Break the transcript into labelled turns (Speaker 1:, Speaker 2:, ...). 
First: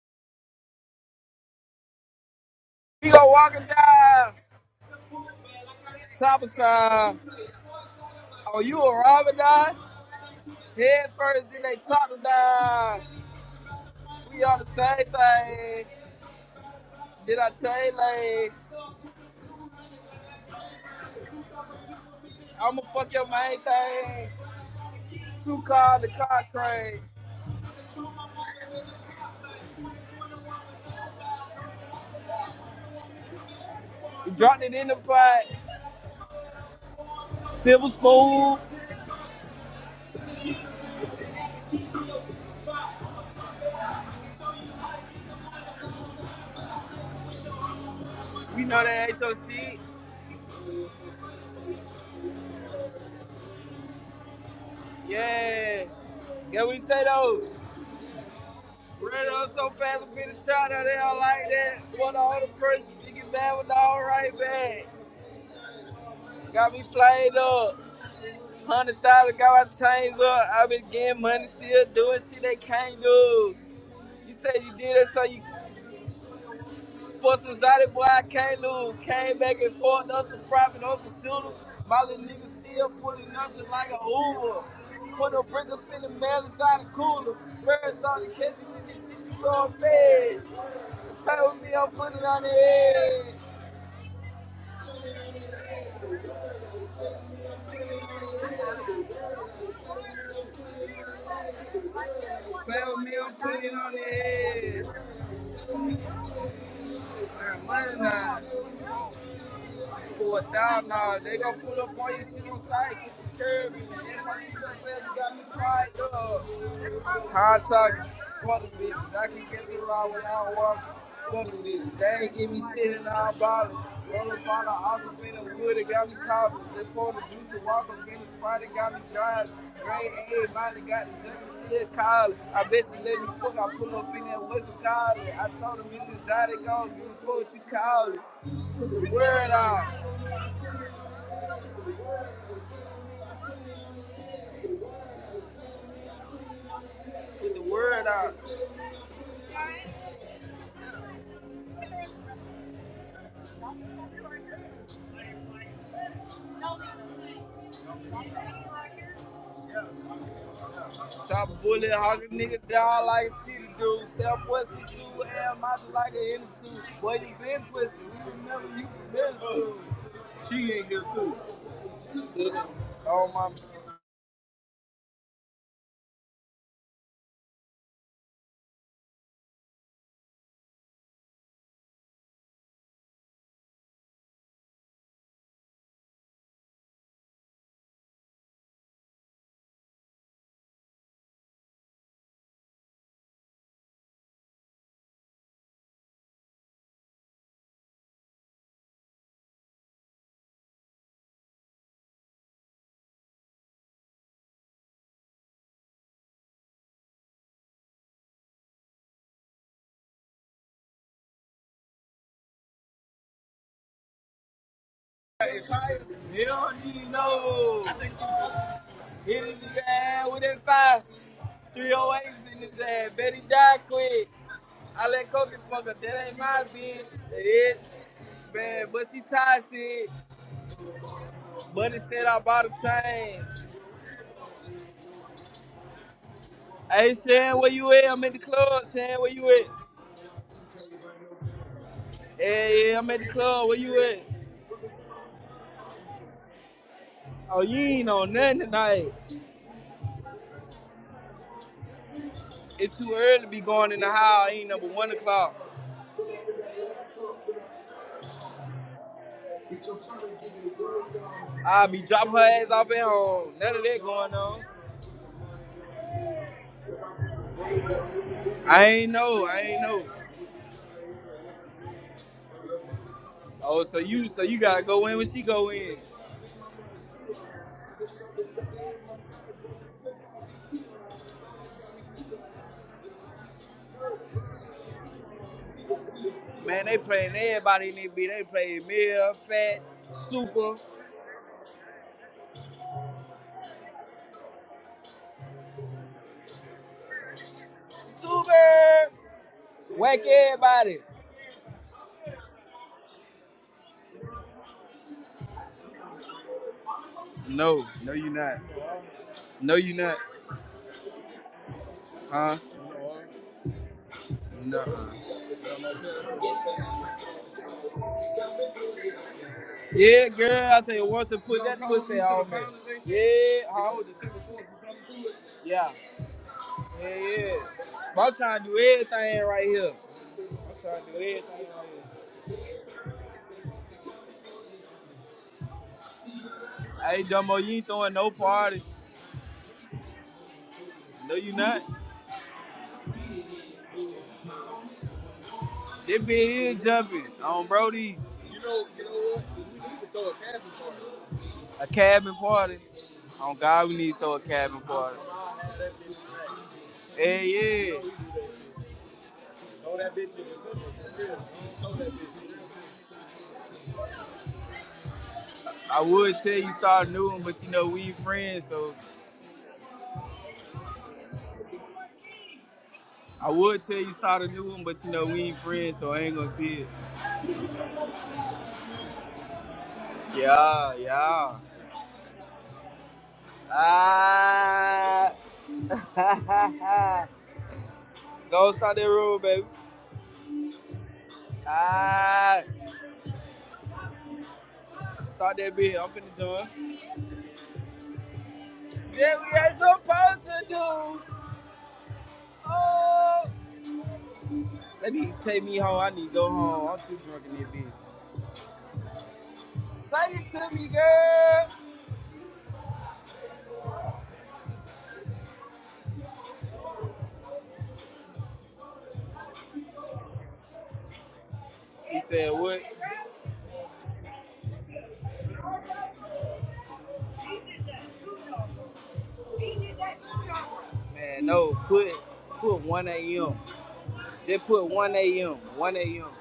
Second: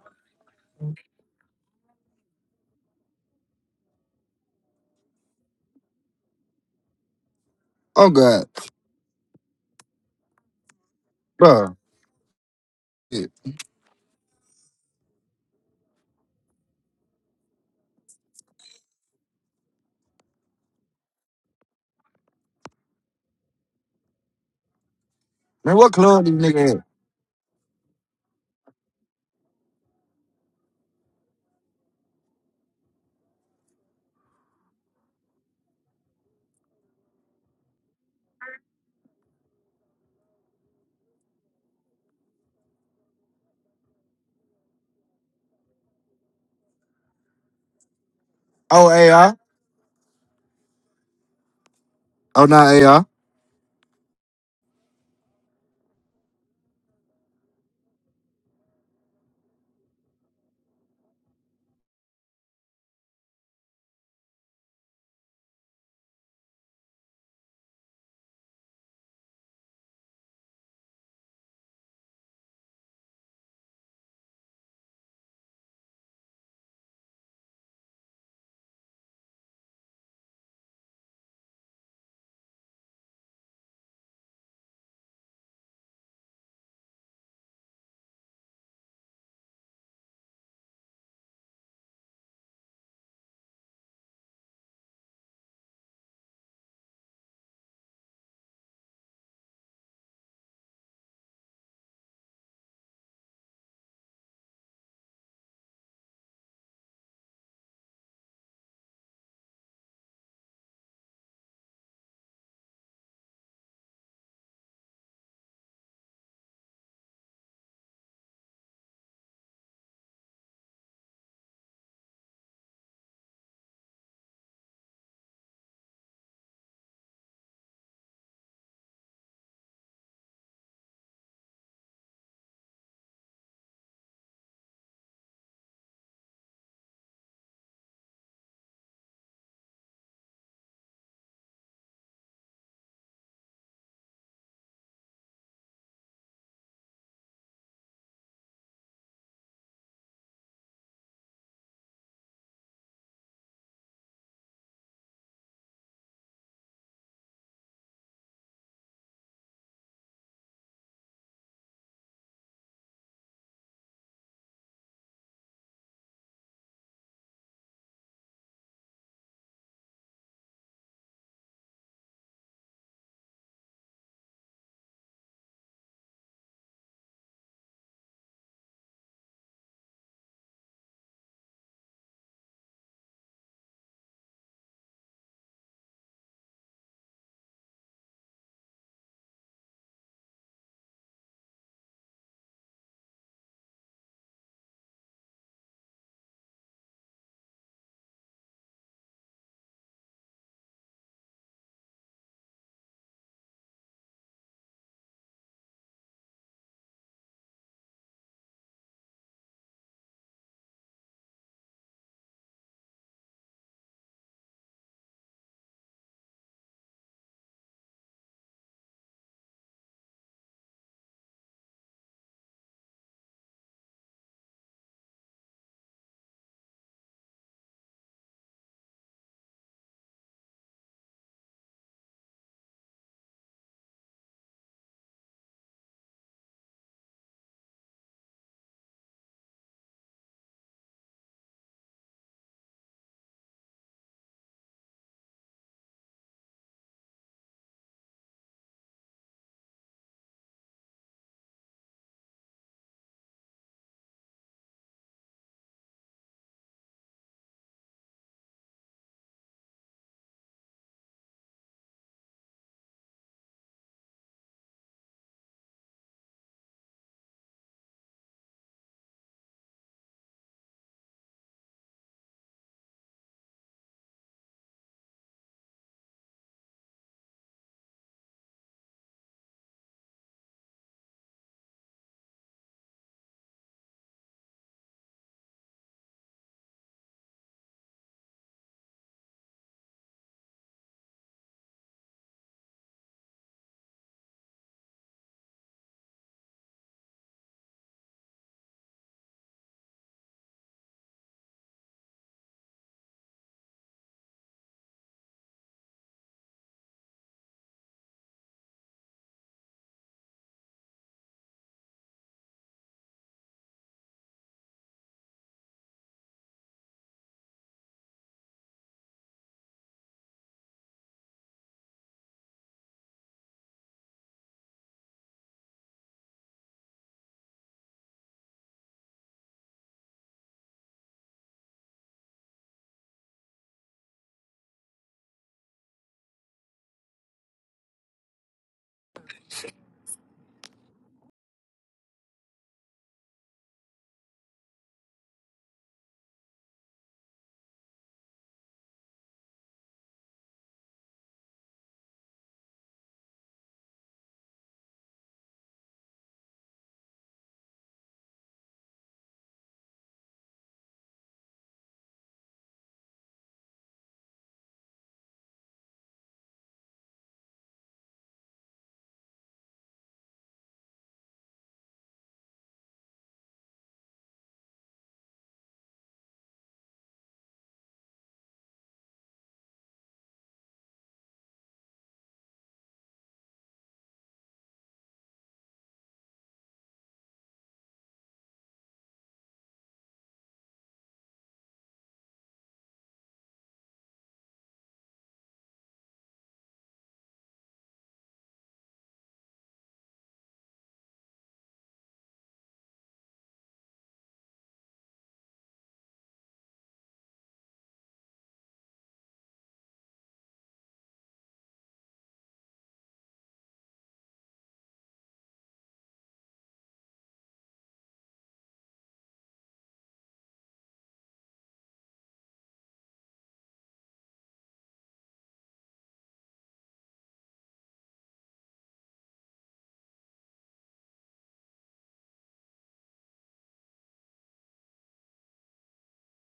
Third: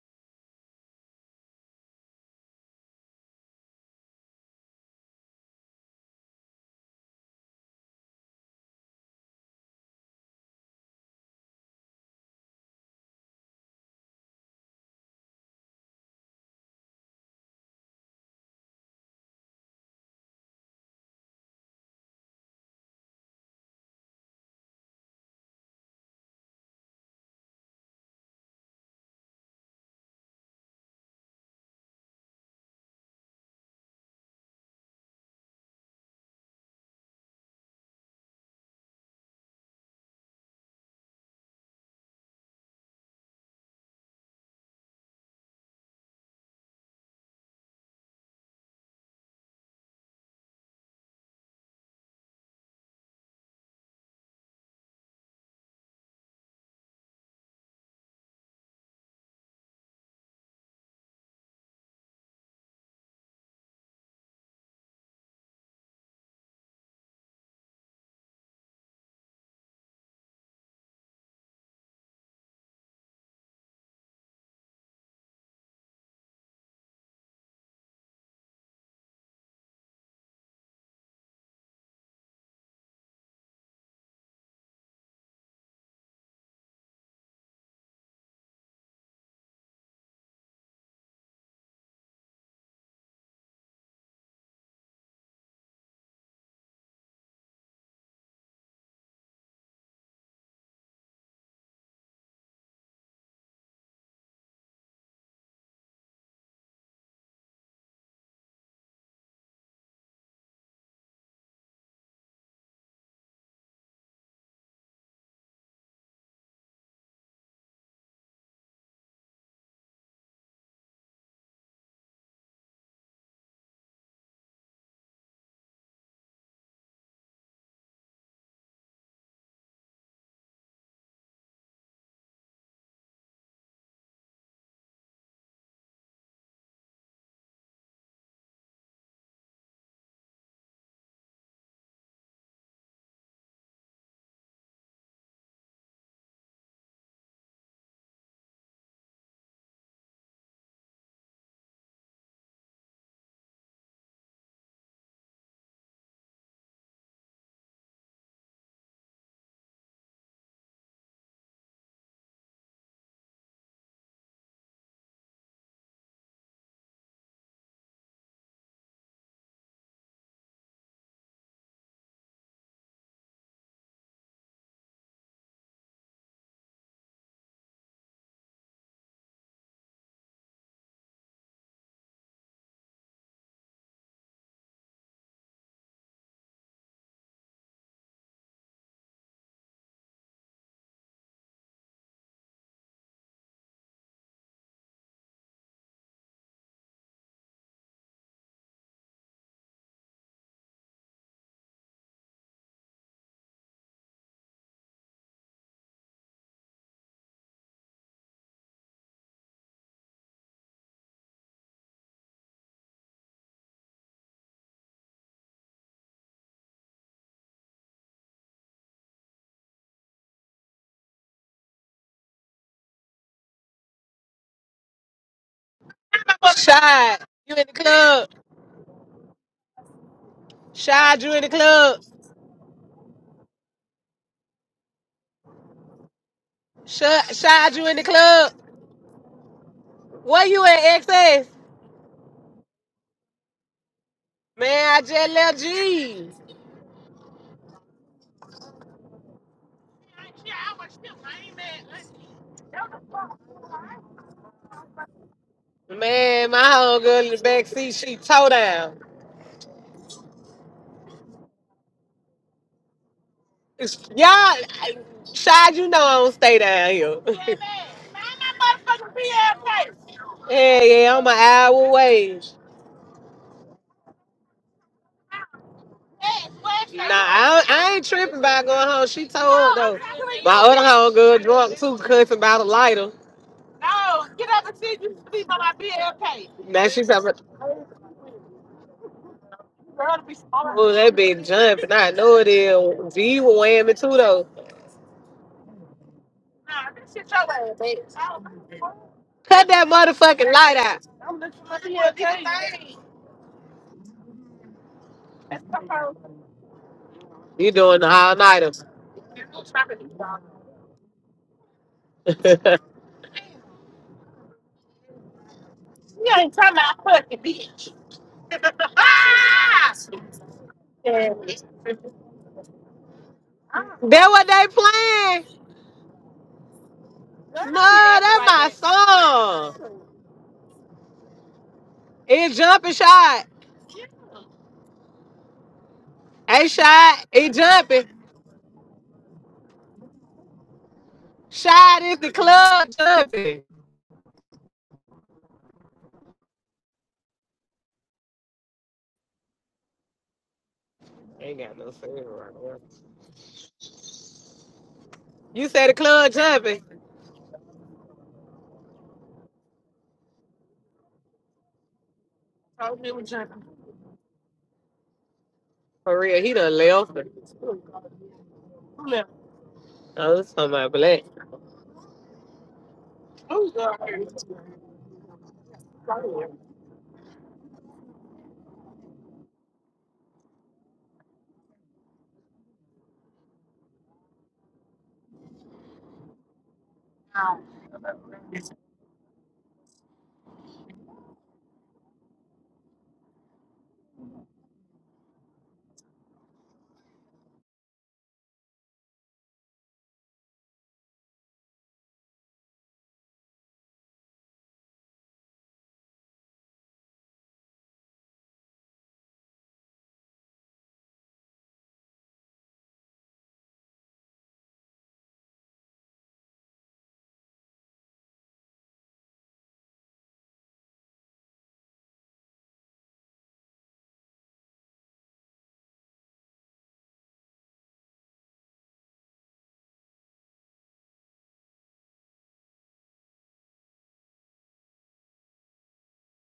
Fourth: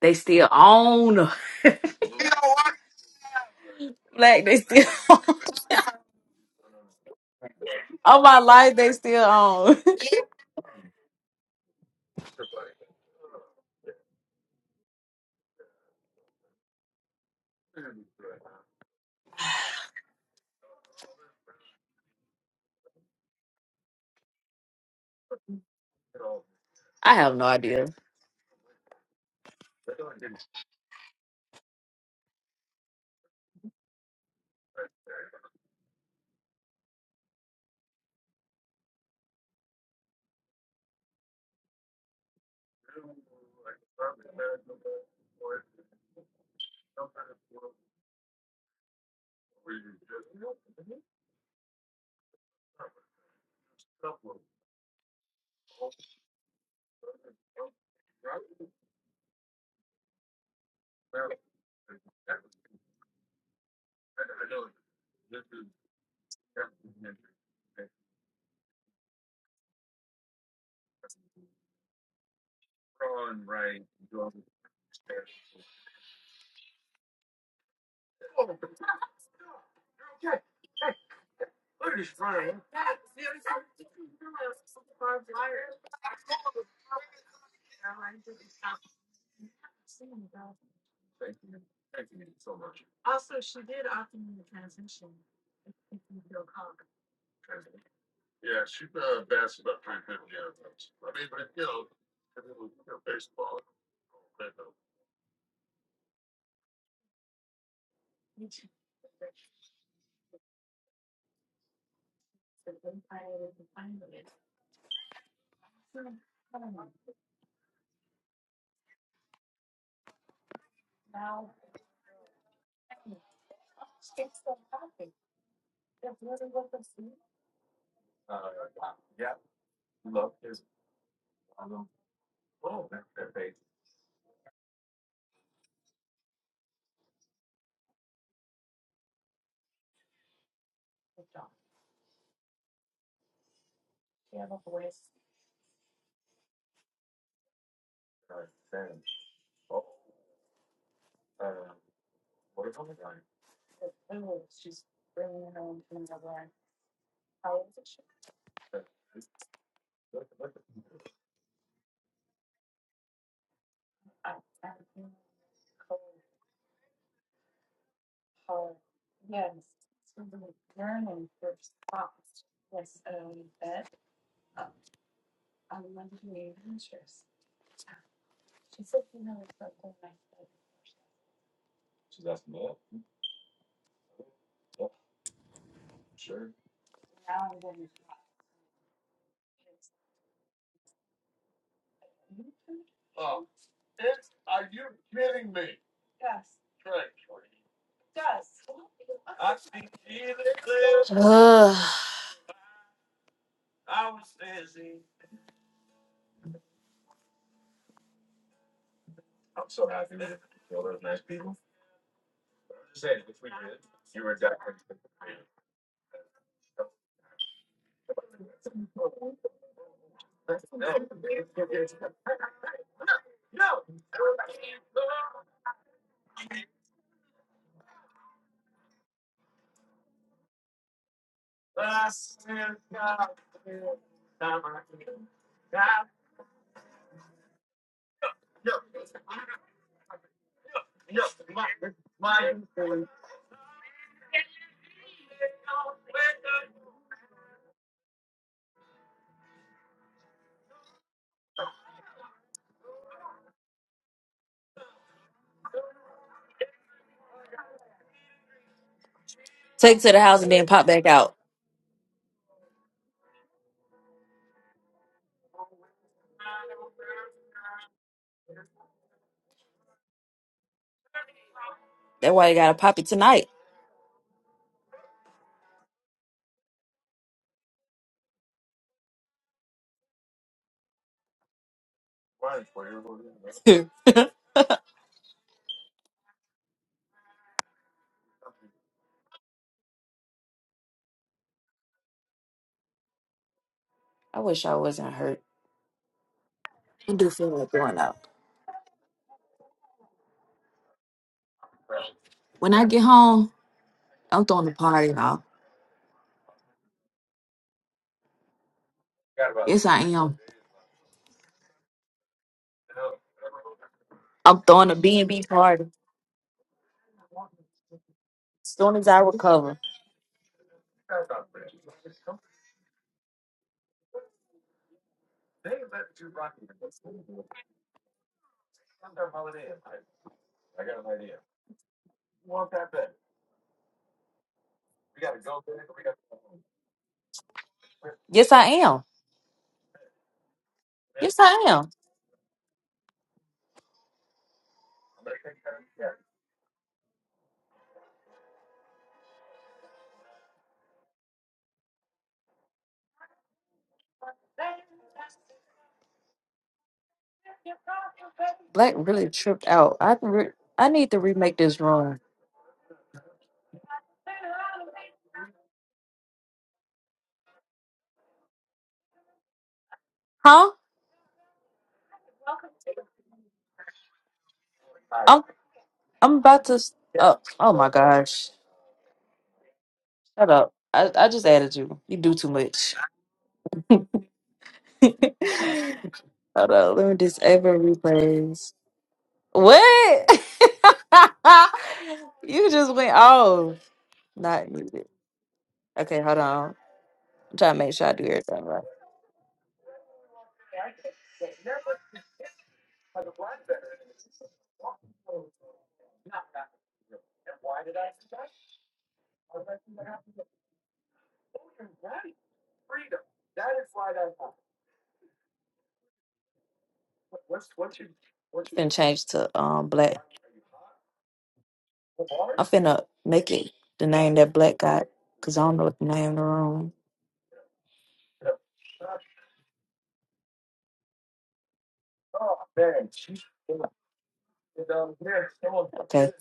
Speaker 1: They still own.
Speaker 2: We go walking down,
Speaker 1: Black, they still
Speaker 2: top of side.
Speaker 3: Oh
Speaker 1: on my
Speaker 3: God,
Speaker 2: Oh,
Speaker 1: life,
Speaker 2: you
Speaker 1: they
Speaker 2: a
Speaker 1: still
Speaker 2: robber die?
Speaker 1: own.
Speaker 2: Head first, then
Speaker 3: bro.
Speaker 2: they talk to die. We on the same thing. Did I tell you, like, I'ma fuck your main thing. Two
Speaker 3: Man, what
Speaker 2: cars, the
Speaker 3: club these
Speaker 2: car
Speaker 3: niggas at?
Speaker 2: crane.
Speaker 1: I have no idea.
Speaker 2: We dropped it in the pot. Silver spoon. We know
Speaker 3: Oh
Speaker 2: that ain't
Speaker 3: AI.
Speaker 2: your shit.
Speaker 3: Oh not AI.
Speaker 2: Yeah. Yeah, we say those? Ran up so fast, we been a child out there like that. What the other person, you get mad with the all right bag. Got me flayed up. one Hundred thousand got my chains up. I been getting money, still doing shit they can't do. You said you did it, so you for some Zoddy boy I can't lose. Came back and forth, up the profit, up the shooter. My little nigga still pulling up just like a Uber. Put a brick up in the mail inside the cooler. Birds on the kitchen with this shit you going fed. Play with me, I'm putting it on the head. Play with me, I'm putting it on the head. Money now. pull a down now. They gonna pull up on your shit on site, get security. and That's why you so fast, got me quiet, dog. Contact, fuck the bitches. I can catch a ride when I walk. Fuck the bitches. They ain't give me shit in I bottle. Roll up on the awesome in the wood, it got me coughing. Just pulled the juice and walk up in the spot, it got me driving. Grade A, mine got the jump still collar. I bet she let me fuck, I pull up in that West Collar. I told her, Mrs. Zaddy, go do what you call it. Word out. Get the word out. Chop a bullet, hog a nigga down like a cheetah dude. Sell pussy too, hell, mouth like a henny too. Boy, you been pussy. We remember you from middle school. She ain't here too. Oh my.
Speaker 1: Ugh.
Speaker 2: You don't need to know. Hit his nigga ass with that five. 308s in his ass. Bet he die quick. I let Coca fuck up. That ain't my bitch.
Speaker 4: Shy,
Speaker 2: That
Speaker 4: you in the
Speaker 2: It,
Speaker 4: club.
Speaker 2: man, but she toxic.
Speaker 4: Shy, you in the
Speaker 2: But
Speaker 4: club.
Speaker 2: instead I bought a chain. Hey,
Speaker 4: Shy,
Speaker 2: Shan,
Speaker 4: Shy,
Speaker 2: where
Speaker 4: you
Speaker 2: you
Speaker 4: in the
Speaker 2: at? I'm at the
Speaker 4: club.
Speaker 2: club. Shan, where you at?
Speaker 4: Where you at, XS?
Speaker 2: Hey, yeah, I'm at the club. Where you at?
Speaker 4: Man, I just left G.
Speaker 2: Oh, you ain't on nothing tonight. It's too early to be going in the house. Ain't number one o'clock.
Speaker 4: Man, my whole girl in the back seat, she toe down.
Speaker 1: Take to the house and then pop back out.
Speaker 2: I'll be dropping her ass off at home. None of
Speaker 4: It's,
Speaker 2: that
Speaker 4: y'all,
Speaker 2: going on.
Speaker 4: I- Shy, you know I don't stay down here.
Speaker 2: I ain't know. I ain't know.
Speaker 4: Hey, yeah, yeah, I'm an hour
Speaker 1: That's
Speaker 4: away.
Speaker 1: why you gotta pop it tonight.
Speaker 2: Oh, so you, so you gotta go in when she go in.
Speaker 4: Nah, I, I ain't tripping about going home. She told though. My other home girl drunk too, cussing about a lighter.
Speaker 1: I
Speaker 2: Man,
Speaker 4: Now
Speaker 2: they
Speaker 4: she's up.
Speaker 2: playing everybody in this beat. They playing Mill, Fat, Super,
Speaker 4: Oh, that been jumping. I know it is. G was whamming too though.
Speaker 1: wish I wasn't hurt. I do feel like going out.
Speaker 2: Super,
Speaker 4: Cut that
Speaker 2: Whack
Speaker 4: motherfucking light
Speaker 2: everybody.
Speaker 4: out.
Speaker 1: When I get home, I'm throwing a party now.
Speaker 4: You
Speaker 2: No,
Speaker 4: doing the
Speaker 2: no, you
Speaker 4: all
Speaker 2: not.
Speaker 4: nighter.
Speaker 2: No,
Speaker 1: Yes,
Speaker 2: you
Speaker 1: I
Speaker 2: not.
Speaker 1: am.
Speaker 2: Huh?
Speaker 4: that
Speaker 1: I'm
Speaker 2: No.
Speaker 1: throwing a B and b party as soon as I recover.
Speaker 2: Yeah, girl. I said once and put that pussy on me. Yeah, how old is it?
Speaker 4: what they playing?
Speaker 2: Yeah. Yeah, yeah.
Speaker 4: No,
Speaker 2: But I'm trying to
Speaker 4: that my
Speaker 2: do everything right here.
Speaker 4: song.
Speaker 2: I'm trying to do everything.
Speaker 4: It jumping shot. Hey
Speaker 2: Hey,
Speaker 4: shot. It
Speaker 2: Dumbo, you ain't
Speaker 4: jumping.
Speaker 2: throwing no
Speaker 1: Yes, I
Speaker 2: party.
Speaker 1: am.
Speaker 2: No,
Speaker 1: Yes,
Speaker 2: you
Speaker 1: I
Speaker 2: not.
Speaker 1: am.
Speaker 4: Shot is the club jumping.
Speaker 2: This bitch is jumping on Brody.
Speaker 4: Ain't got
Speaker 2: A
Speaker 4: no sense
Speaker 2: cabin
Speaker 4: right now.
Speaker 2: party. On God, we need to throw a cabin party.
Speaker 4: You said the club jumping.
Speaker 2: Hey, yeah.
Speaker 1: Black really tripped out. I re- I need to remake this room.
Speaker 2: I
Speaker 4: For
Speaker 2: would
Speaker 4: real,
Speaker 2: tell
Speaker 4: he
Speaker 2: you
Speaker 4: done
Speaker 2: start a
Speaker 4: left.
Speaker 2: new one, but you know we ain't friends, so
Speaker 4: I was talking
Speaker 1: Huh?
Speaker 4: about black.
Speaker 2: I would tell you start a new one, but you know we
Speaker 1: I'm
Speaker 2: ain't friends, so I
Speaker 1: I'm
Speaker 2: ain't gonna
Speaker 1: about to.
Speaker 2: see it.
Speaker 1: Oh, oh my gosh! Shut up!
Speaker 2: Yeah,
Speaker 1: I, I just
Speaker 2: yeah.
Speaker 1: added you. You do too much.
Speaker 2: Ah,
Speaker 1: Hold on. Let me disable replays.
Speaker 2: don't start that road, baby.
Speaker 1: What?
Speaker 2: Ah,
Speaker 1: you just went off. Not muted.
Speaker 2: start that bit. I'm
Speaker 1: Okay,
Speaker 2: finna
Speaker 1: hold
Speaker 2: join.
Speaker 1: on. I'm trying to make sure I do everything right.
Speaker 2: Yeah, we ain't supposed to do. Oh, they need to take me home. I need to go home. I'm too drunk in this bitch. Say it to me, girl.
Speaker 1: Finna change to um black.
Speaker 2: He said,
Speaker 1: I'm
Speaker 2: "What?
Speaker 1: finna make it the name that black got because I don't know what the name of the room.
Speaker 2: Man, no. Put put 1 a.m. Just put 1 a.m. 1 a.m.
Speaker 1: Okay.